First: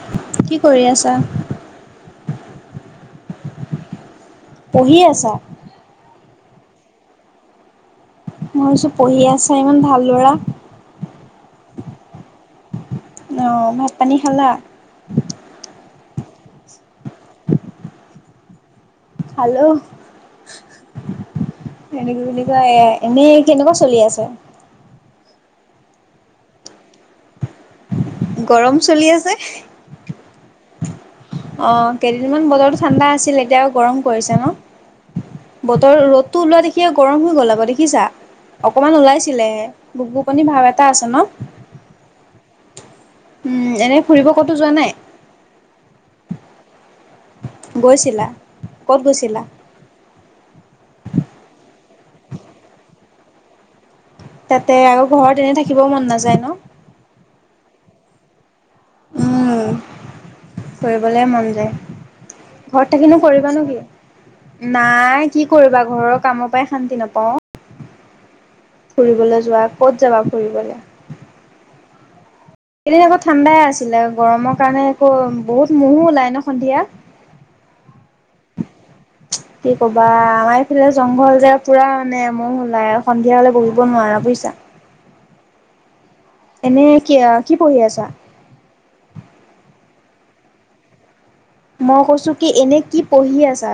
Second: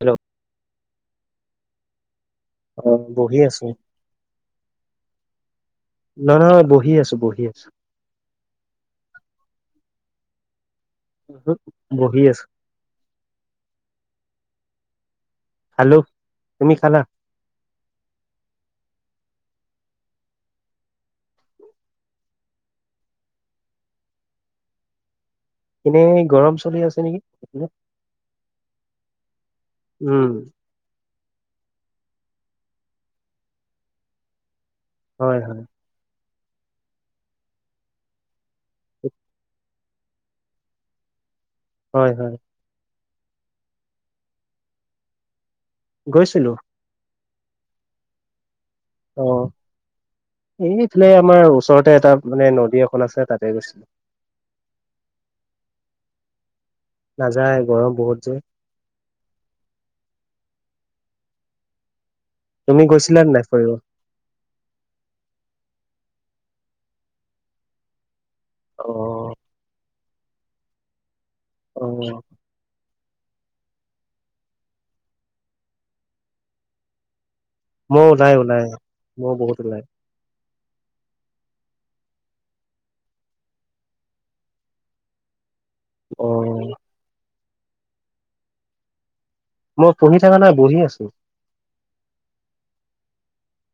Hello কি কৰি আছা? অ বহি আছো। পঢ়িয়ে আছা ন ন বহি আছো বহি আছো। মই ভাবিছো পঢ়ি আছা ইমান ভাল ল'ৰা। বহি আছো আহ ভাত পানী খালা? খালো তুমি খালা হেল্ল' এনেকে বুলি কয় এনেই কেনেকুৱা চলি আছে এনে গৰম চলি আছে নেকি গৰম চলি আছে উম অ কেইদিনমান বজৰতো ঠাণ্ডা আছিল এতিয়া গৰম পৰিছে ন হয় হয় বতৰ ৰ'দটো ওলোৱা দেখি গৰম হৈ গ'ল আকৌ দেখিছা অকমান ওলাইছিলেহে গুপ গুপনি ভাৱ এটা আছে ন। হয় হয় উম এনে ফুৰিব ক'তো যোৱা নাই? গৈছিলো গৈছিলা ক'ত অ গৈছিলা? এইফালে আমাৰ ওচৰতে এটা মানে নদী এখন আছে তাতে গৈছো। তাতে আৰুক ঘৰত এনে থাকিবও মন নাযায় ন নাযায় গৰম বহুত যে। উম ফুৰিবলে মন যায়। তুমি ঘৰত থাকিনো গৈছিলা নে নাই কৰিবা নো ফুৰিব কি? নাই কি কৰিবা ঘৰ কামৰ পৰাই শান্তি নাপাওঁ অ ফুৰিবলৈ যোৱা ক'ত যাবা ফুৰিবলে? অ। এদিন আকৌ ঠাণ্ডাই আছিলে গৰমৰ কাৰণে আকৌ বহুত মহো ওলাই ন সন্ধিয়া। মই ওলাই ওলাই মই বহুত কি ওলাই কবা আমাৰ এইফালে জংঘল যে পুৰা মানে ম ওলাই আৰু সন্ধিয়া হলে বহিব নোৱাৰা বুজিছা [unintelligible] অ এনে কি কি পঢ়ি আছা মই পঢ়ি থকা নাই বহি আছো। মই কৈছোঁ কি এনে কি পঢ়ি আছা?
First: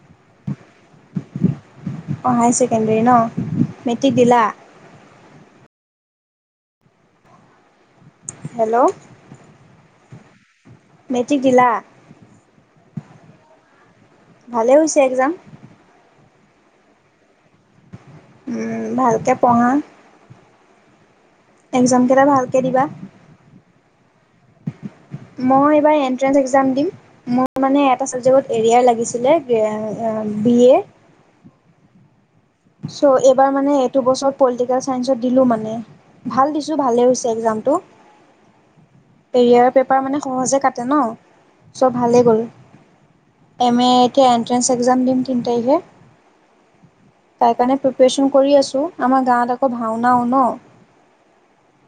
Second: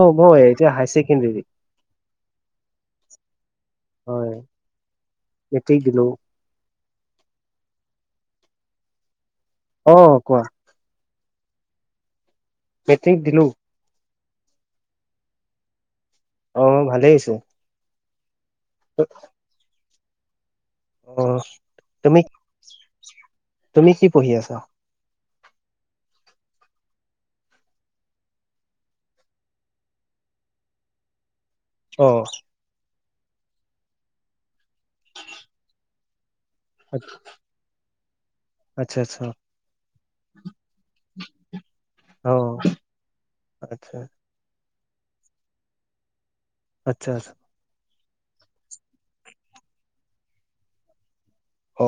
অ মই এতিয়া হায় চেকেণ্ডৰী অঁ হায়াৰ ছেকেণ্ডৰী ন? মেট্ৰিক দিলা? এতেই কিলো হেল্ল' আহ কোৱা? মেট্ৰিক দিলা? মেট্ৰিক দিলো। ভালে হৈছে একজাম অ ভালেইআছো। ভালকে পঢ়া [unintelligible] অ তুমি এক্জামকেইটা ভালকে দিবা তুমি কি পঢ়ি আছা? মই এইবাৰ এন্ট্ৰেন্ঞ্চ এক্সাম দিম মোৰ মানে এটা ছাবজেক্টত এৰিয়াৰ লাগিছিলে। [inaudible] বি এ অ। চ' এইবাৰ মানে এইটো বছৰত পলিটিকেল চাইন্সত দিলোঁ মানে। ভাল দিছোঁ ভালেই হৈছে এক্জামটো। আচ্ছা আচ্ছা কেৰিয়াৰৰ পেপাৰ মানে সহজে কাটে ন চব ভালেই অ গ'ল। এম এ আচ্ছা এতিয়া এণ্ট্ৰেন্স এক্সাম দিম তিন তাৰিখে। আচ্ছা আচ্ছা তাৰ কাৰণে প্ৰি পেৰেচন কৰি আছোঁ আমাৰ গাঁৱত আকৌ ভাওনাও ন। অ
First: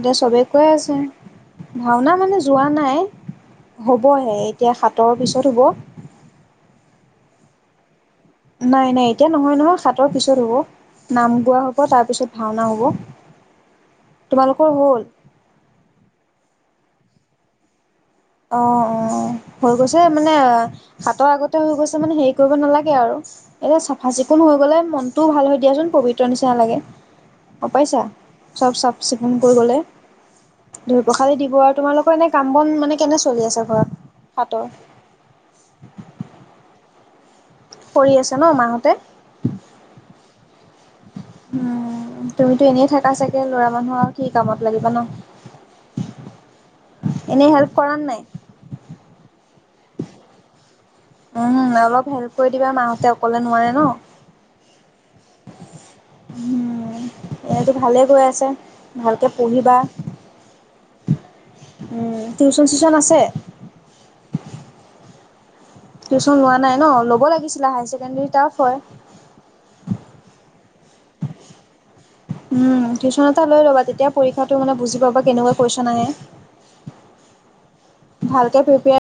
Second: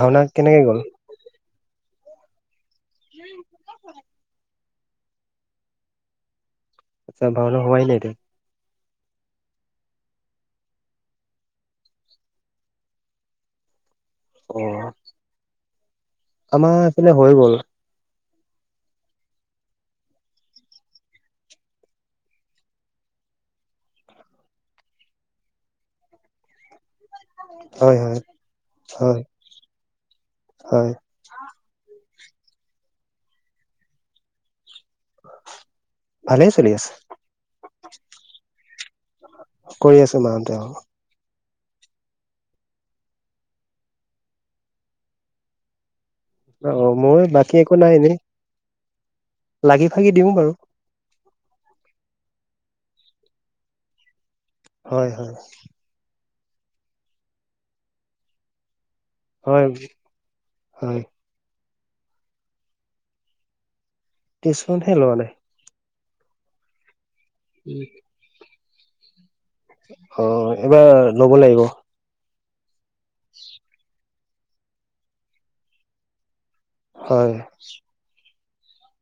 এতিয়া চবে কেনেকে কৈ গ'ল আছে ভাওনা মানে যোৱা নাই হ'বহে। এতিয়া সাতৰ পিছত হ'ব। আচ্ছা ভাওনা হোৱাই নাই এতিয়া? নাই নাই এতিয়া নহয় নহয় সাতৰ পিছত হ'ব। নাম গোৱা হ'ব, তাৰপিছত ভাওনা হ'ব। অ তোমালোকৰ হল? আমাৰ এইপিনে হৈ গ'ল। অঁ অঁ হৈ গৈছে মানে হাটৰ আগতে হৈ গৈছে মানে হেৰি কৰিব নালাগে আৰু। এতিয়া চাফা-চিকুণ হৈ গ'লে মনটোও ভাল হৈ দিয়াচোন পবিত্ৰ নিচিনা লাগে। অ হয় পাইছা হয় চব চাফ- হয় চিকুণ কৰি গলে, হয় ধুই পখালি দিব আৰু তোমালোক এনে কাম বন মানে কেনে চলি আছে ঘৰত হাতৰ? ভালেই চলি আছে। কৰি আছে ন মাহঁতে কৰি আছে মাহতে। উম তুমিতো এনে থাকা চাগে লৰা মানুহ আও কি কামত লাগিবা ন? অ মোৰ এনেই বাকী হেল্প একো কৰা এনেই নাই? লাগি ভাগি দিওঁ বাৰু। উম অলপ হেল্প কৰি দিবা মাহঁতে অকলে নোৱাৰে ন। হয় হয় এনেতো ভালেই গৈ আছে, ভালকে হয় পঢ়িবা। হয় উম! টিউচন চিউচন আছে? টিউশ্যন হে লোৱা নাই। টিউচন লোৱা নাই ন, ল'ব লাগিছিলে, হায় ছেকেণ্ডেৰী টাফ হয়। অ এইবাৰ লব লাগিব। উ টিউচন এটা লৈ ল'বা, তেতিয়া পৰীক্ষাটো মানে বুজি পাবা কেনেকুৱা কুৱেশন আহে। হয়। ভালকে প্ৰিপেয়াৰ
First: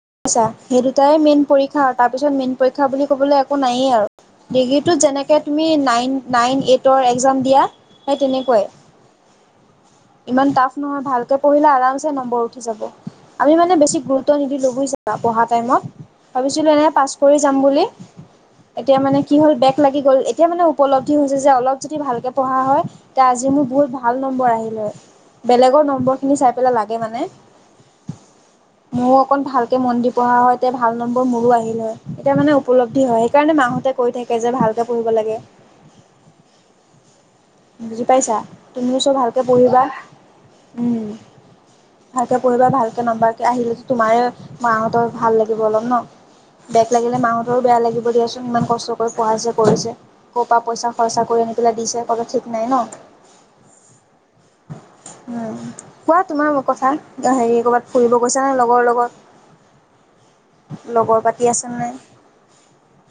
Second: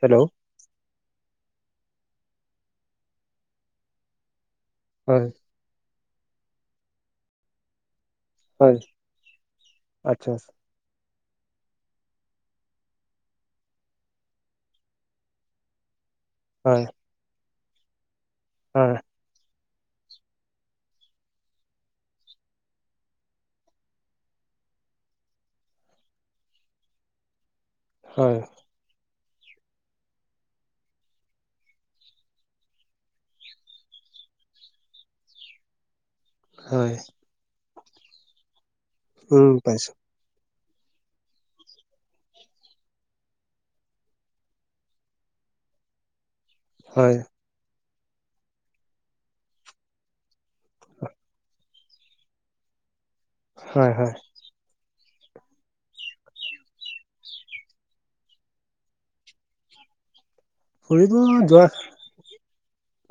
হেল্ল' আচ্ছা সেই দুটাই মেইন পৰীক্ষা তাৰপিছত মেইন পৰীক্ষা বুলি ক'বলৈ একো নায়েই আৰু ডিগ্ৰীটোত হয় যেনেকৈ তুমি নাইন নাইন এইটৰ এক্সাম দিয়া। সেই তেনেকোৱাই। হয় আচ্ছা ইমান টাফ নহয় ভাল তহ পঢ়িলে আৰামচে নম্বৰ উঠি যাব। আমি মানে বেছি গুৰুত্ব নিদিলো বুজিছা পঢ়া টাইমত। ভাবিছিলো হয় এনে পাছ কৰি যাম বুলি। হয় এতিয়া মানে কি হল বেগ লাগি গ'ল এতিয়া মানে উপলব্ধি হৈছে যে অলপ যদি ভালকৈ পঢ়া হয়। তেতিয়া আজি মোৰ বহুত ভাল নম্বৰ আহিল হয় বেলেগৰ নম্বৰখিনি চাই পেলাই লাগে মানে হয়। মোৰ অকণ ভাল কে মন দি পঢ়া হয় তেতিয়া ভাল নম্বৰ মোৰো আহিল হয়। এতিয়া মানে উপলব্ধি হয়। সেইকাৰণে মাহঁতে কৈ থাকে যে ভাল কে পঢ়িব লাগে। হয়। বুজি পাইছা? তুমিও চো ভালকে উম পঢ়িবা। পাইছো উম ভালকে পঢ়িবা ভালকে নাম্বাৰ আহিলেতো তোমাৰেই মাহতৰ ভাল লাগিব অলপ ন? বেগ হয় লাগিলে মাহতৰো বেয়া লাগি ব দিয়াচোন ইমান কষ্ট কৰি পঢ়াইছে পঢ়িছে কৰপা পইচা খৰচা কৰি আনি পেলাই দিছে। কোনো ঠিক নাই ন? হয় হয় উম কোৱা তোমাৰ কথা হেৰি কৰবাত ফুৰিব গৈছা নে লগৰ লগত? [inaudible] ফুৰিব লগৰ পাতি যোৱা আছে নে?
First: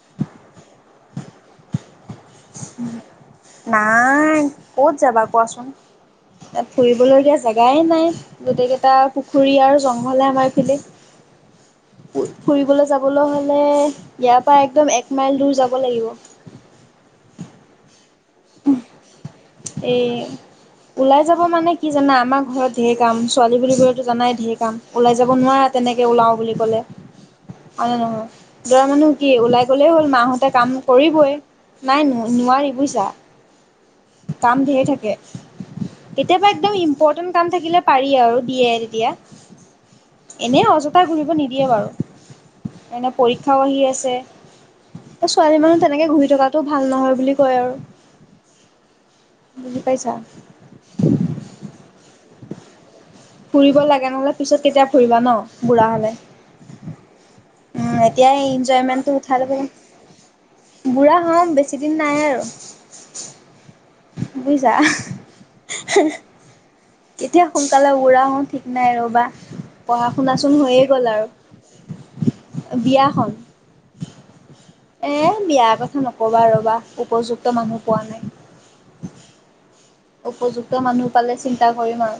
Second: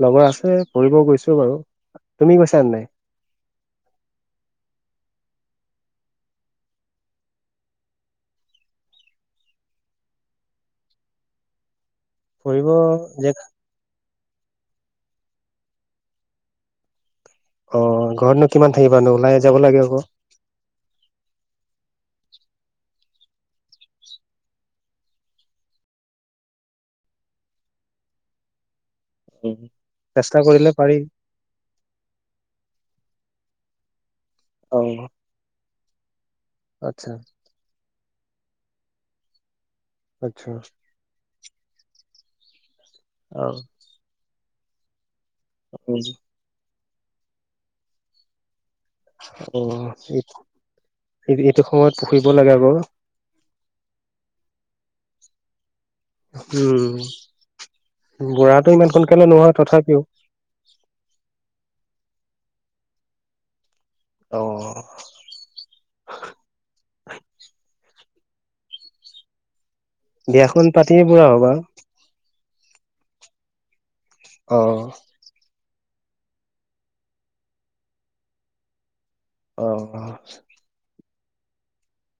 লগৰ আছে ফুৰিব গৈছো বাৰু তুমি গৈছা নাই। নাই ক'ত যাবা কোৱাচোন? ফুৰিবলগীয়া জেগাই নাই গোটেইকেইটা পুখুৰী আৰু জংঘলে আমাৰ পিনে [inaudible] ফুৰিব ফুৰিবলৈ যাবলৈ যে হলে ইয়াৰ পৰা একদম এক মাইল দূৰ যাব লাগিব। অ ঘৰত নো কিমান থাকিবা নো ওলাই যাব লাগে আক'? এই ওলাই যাব মানে কি জানা আমাৰ ঘৰত ঢেৰ কাম ছোৱালী বুলি কলেতো জানাই ঢেৰ কাম ওলাই যাব নোৱাৰা তেনে কে উলাও বুলি ক'লে, হয় নে নহয়। ল'ৰা মানুহ কি উম ওলাই গ'লেই হ'ল চেষ্টা মাহঁতে কাম কৰিলে পাৰি কৰিবই। নাই নোৱাৰি বুইছা কাম অ ধেৰ থাকে। কেতিয়াবা একদম আচ্ছা ইম্পৰ্টেণ্ট কাম থাকিলে পাৰি আৰু দিয়ে তেতিয়া। আচ্ছা এনে অযথা ঘূৰিব নিদিয়ে বাৰু এনে অ পৰীক্ষাও আহি আছে ছোৱালী মানুহ তেনেকে ঘূৰি থকাটো ভাল নহয় বুলি কয় আৰু। বুজি অঁহ পাইছা এইটো সময়ত পঢ়িব লাগে আক'? ফুৰিব লাগে নহ'লে পিছত কেতিয়া ফুৰিবা ন? বুঢ়া হলে। উম উম এতিয়াই বুঢ়াটো ইমান এনজয়মেন্টটো সোনকালে উঠাই নহয় লব তথাপিও লা বুঢ়া হম বেছিদিন নাই আৰু। অ বুইজা কেতিয়া শু সোনকালে বুঢ়া হম ঠিক নাই ৰ'বা, পঢ়া শুনা চোন বিয়াখন হৈয়ে পাতিয়ে গ'ল বুঢ়া হবা আৰু। বিয়াখন? অ এ বিয়াৰ কথা নকবা ৰ'বা উপযুক্ত মানুহ পোৱা নাই। অ উপযুক্ত মানুহ পালে চিন্তা কৰিম আৰু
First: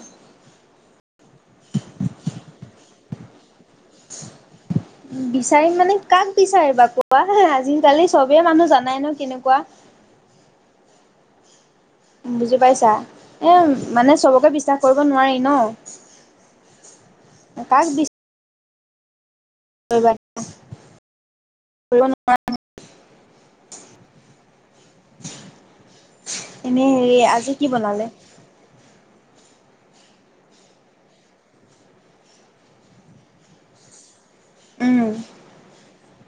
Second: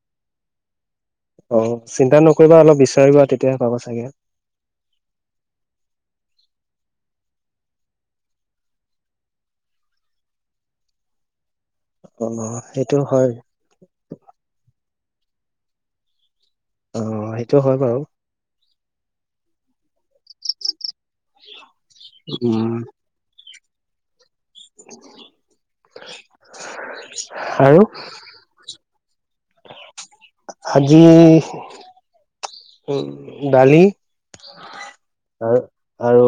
অঁহ চিন্তা নকৰিবা, অলপ বিচাৰিবা তেতিয়া বিচাৰিম মানে কাক বিছাৰিবা কোৱা আজিকালি চবে মানুহ জানাই নহয় কেনেকোৱা [inaudible] বুজি পাইছা সেইটো হয় এ মানে চবকে বিশ্বাস কৰিব নোৱাৰি ন? অ সেইটো হয় কাক বাৰু। [unintelligible] কৰিব নোৱাৰা উম। এনে হেৰি আজি কি আৰু বনালে? আজি উম ডালি। উম আৰু আৰু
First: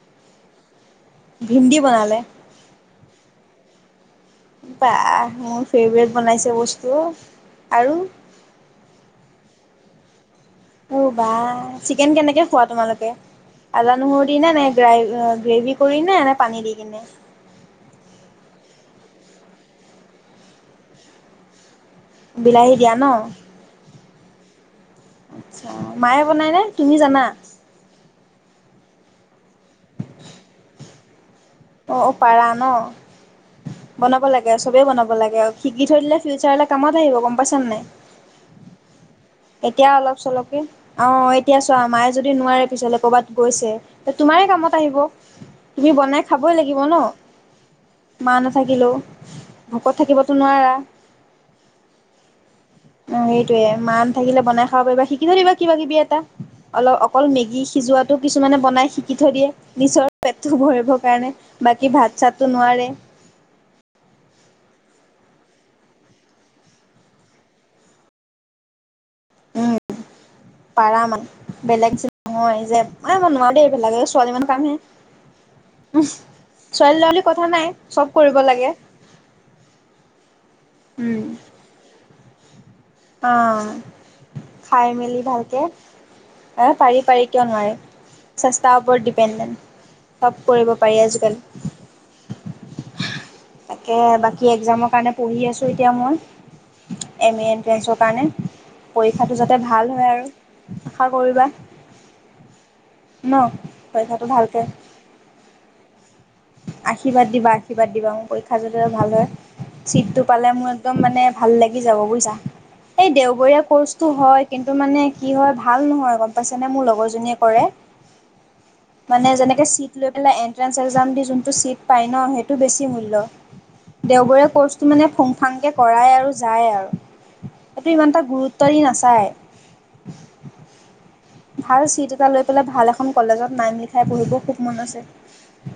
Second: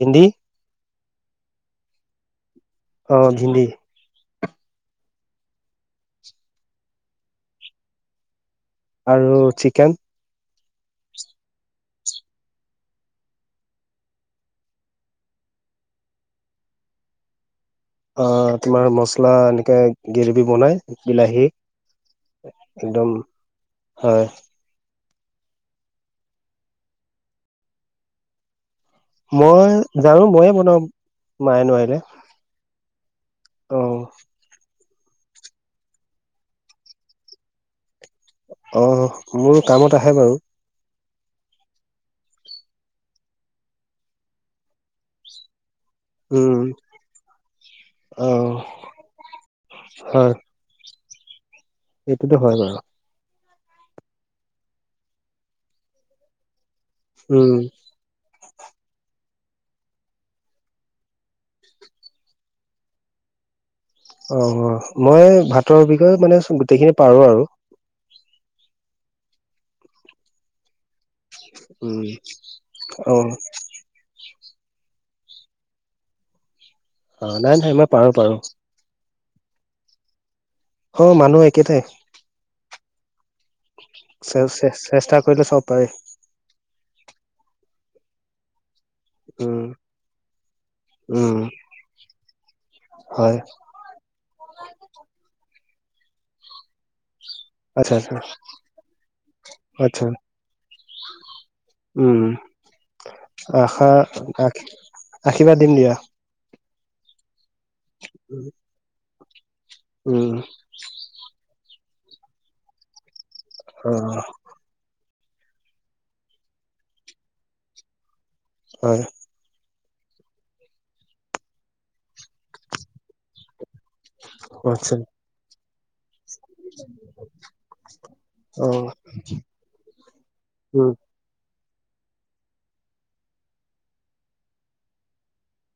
ভেন্দী। ভিন্দী বনালে। অ ভিন্দী। বাহ মোৰ ফেভৰেট বনাইছে বস্তু আৰু? আৰু চিকেন। অ বাহ! চিকেন কেনেকে খোৱা তোমালোকে? আদা নহৰু দি ন নে গ গ্ৰেভী কৰি ন নে পানী দি কিনে? অ তোমাৰ মছলা এনেকে গ্ৰভী বনাই বিলাহী বিলাহী দিয়া ন। একদম হয়। আচ্ছা মায়ে বনাইনে তুমি জানা? মই জানো মইয়ে বনাম। অ অ পাৰা ন অ বনাব লাগে আচলতে সবে বনাব লাগে আৰু শিকি থৈ দিলে ফিউচাৰলে কামত আহিব গম পাইছা নে নাই। অ মোৰো এতিয়া কামত অলপ আহে বাৰু চলপকে অ এতিয়া চোৱা মায়ে যদি নোৱাৰে পিছলে কৰবাত গৈছে তোমাৰে কামত আহিব। তুমি বনাই উম খাবই লাগিব ন। অ মা নাথাকিলেও ভোকত হয় থাকিবতো নোৱাৰা। এইটোতো হয় বাৰু। সেইটয়ে মা থাকিলে বনাই খাব পাৰিবা শিকি থিয়দিবা কিবা কিবি এটা। অলপ অকল উম মেগী সিজোৱাটো কিছু কিছুমানে বনাই শিকি থৈ দিয়ে নিজৰ পেটটো ভৰিবৰ কাৰণে বাকী ভাত চাতটো নোৱাৰে। অ মই ভাতৰ বিষয়ে মানে গোটেইখিনি পাৰো আৰু। উম, পাৰা মানে বেলেগ উম নহয় যে অ মই যে নোৱাৰ দেই বেলেগে ছোৱালী মানুহ উ ছোৱালী ল'ৰা বুলি অ কথা নাই মই পাৰো চব পাৰো কৰিব লাগে। অ উম, মানুহ একেটাই। অ খাই চেষ্টা মেলি কৰিলে চব ভালকে পাৰি আৰু পাৰি পাৰি কিয় নোৱাৰে। চেষ্টাৰ ওপৰত উম ডিপেণ্ডেণ্ট চব কৰিব পাৰি উম আজিকালি। হয়। তাকে বাকী এক্জামৰ কাৰণে পঢ়ি আছোঁ এতিয়া মই। এম এ আচ্ছা এণ্ট্ৰেঞ্চৰ আচ্ছা কাৰণে পৰীক্ষাটো যাতে ভাল আচ্ছা হয় আৰু। আশা কৰিবা। উম ন আশা পইচাটো ভালকে। আশ- আশীৰ্বাদ দিম দিয়া আশীৰ্বাদ দিবা আশীৰ্বাদ দিবা মোৰ পৰীক্ষা যাতে ভাল হয়। চিটটো উম পালে মোৰ একদম মানে ভাল লাগি যাব বুজিছা এই দেও। বৰীয়া অ ক'ৰ্চটো হয় কিন্তু মানে কি হয় ভাল নহয় গম পাইছেনে মোৰ লগৰজনীয়ে কৰে। হয় মানে যেনেকে চিত পিলাই এন্ত্ৰছেছ এক্সমটো দিছো। জোনটো চিত পাই ন সেইটো বেছি মূল্য দিৱৰিয়া কৰ্চটো আচ্ছা বেছি ফুগ ফাগকে। কৰাই আৰু যায় আও সেইটো ইমানটা গুৰুত্ব অ দি নাচায় [inaudible] উম ভাল চিট এটা লৈ পেলাই ভাল এখন কলেজত নাম লিখাই পঢ়িব খুব মন আছে'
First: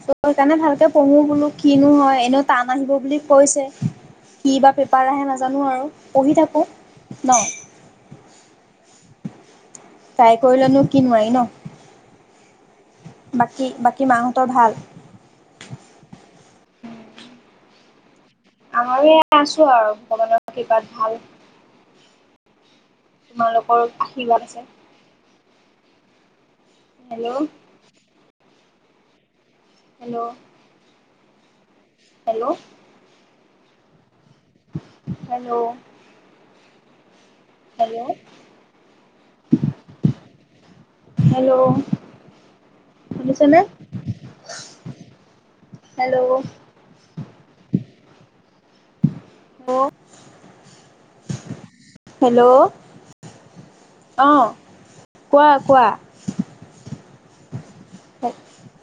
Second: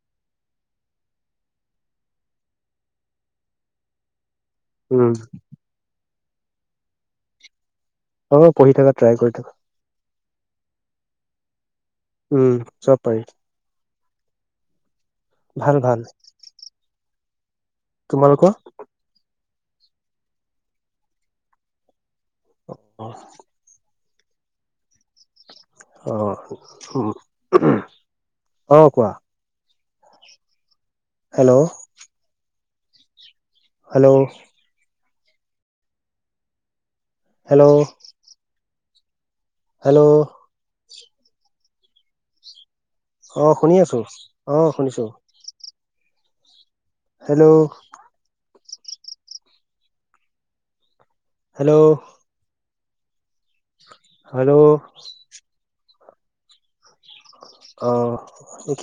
সেইকাৰণে ভাল ভালকে পঢ়ো বোলো কিনো হয় এনেও টান আহিব বুলি কৈছে। কি বা পেপাৰ উম আহে নাজানো আৰু পঢ়ি থাকোঁ ন। অ পঢ়ি থাকা ট্ৰাই কৰি থাকা। তাই কৰিলেনো কি নোৱাৰি ন উম চব পাৰি বাকী বাকী মাহঁতৰ ভাল ভাল ভাল। তোমালোকৰ আমাৰো এ আছো আৰু ভগানৰ কিবাত ভাল অ তোমালোকৰ আশিৰবাদ আছে। অ হেল্ল' অ কোৱা hello hello hello hello hello hello hello hello অ শুনিছেনে শুনি আছোঁ অ শুনিছোঁ। হেল্ল' হেল্ল' ব হেল্ল' হেল্ল' অ হেল্ল' কোৱা কোৱা। অ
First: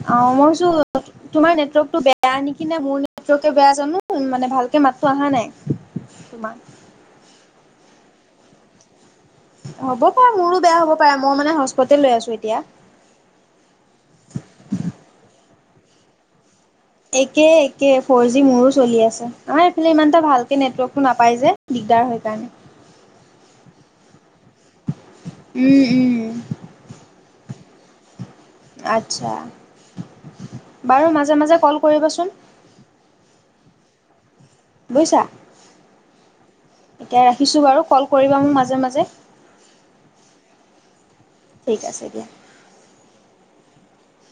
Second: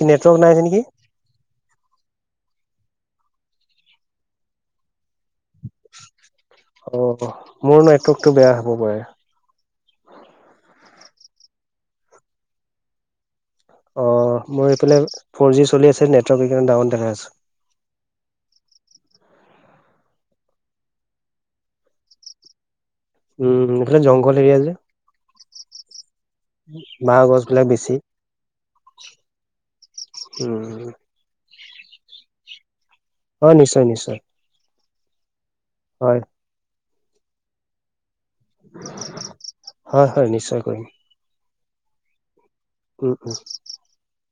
কি নেটৱৰ্ক নাই আছে ভাবিছোঁ নেকি? তোমাৰ নেটৱৰ্কটো বেয়া নেকি নে মোৰ নেটৱৰ্কটোৱে বেয়া জানো মানে ভালকে মাত অহা নাই তোমাৰ অ', মোৰ নেটৱৰ্কটো বেয়া হ'ব পাৰে। হ'ব পাৰে মোৰো বেয়া হ'ব পাৰে মই মানে হস্পতে লৈ আছো এতিয়া। অ মোৰ এইফালে ফৰ জি চলি আছে নেটৱৰ্ক- সেইকাৰণে ডাউন দেখাই আছে। একে একে ফ'ৰ জি মোৰো চলি আছে আমাৰ এইফালে ইমানটা ভালকে নেটৱৰ্কটো নাপাই যে দিগদাৰ হয় কাৰণে উম মুঠতে জংঘল এৰিয়া যে। উম উম বাহ, গছ বিলাক বেছি। আচ্ছা উম, বাৰু মাজে মাজে ক'ল কৰিবচোন। হয় নিশ্চয় নিশ্চয় বুইছা হয়, এতিয়া ৰাখিছো বাৰু কল কৰি বা মোক মাজে মাজে। তই কৰিবি। ঠিক আছে দিয়া। [inaudible]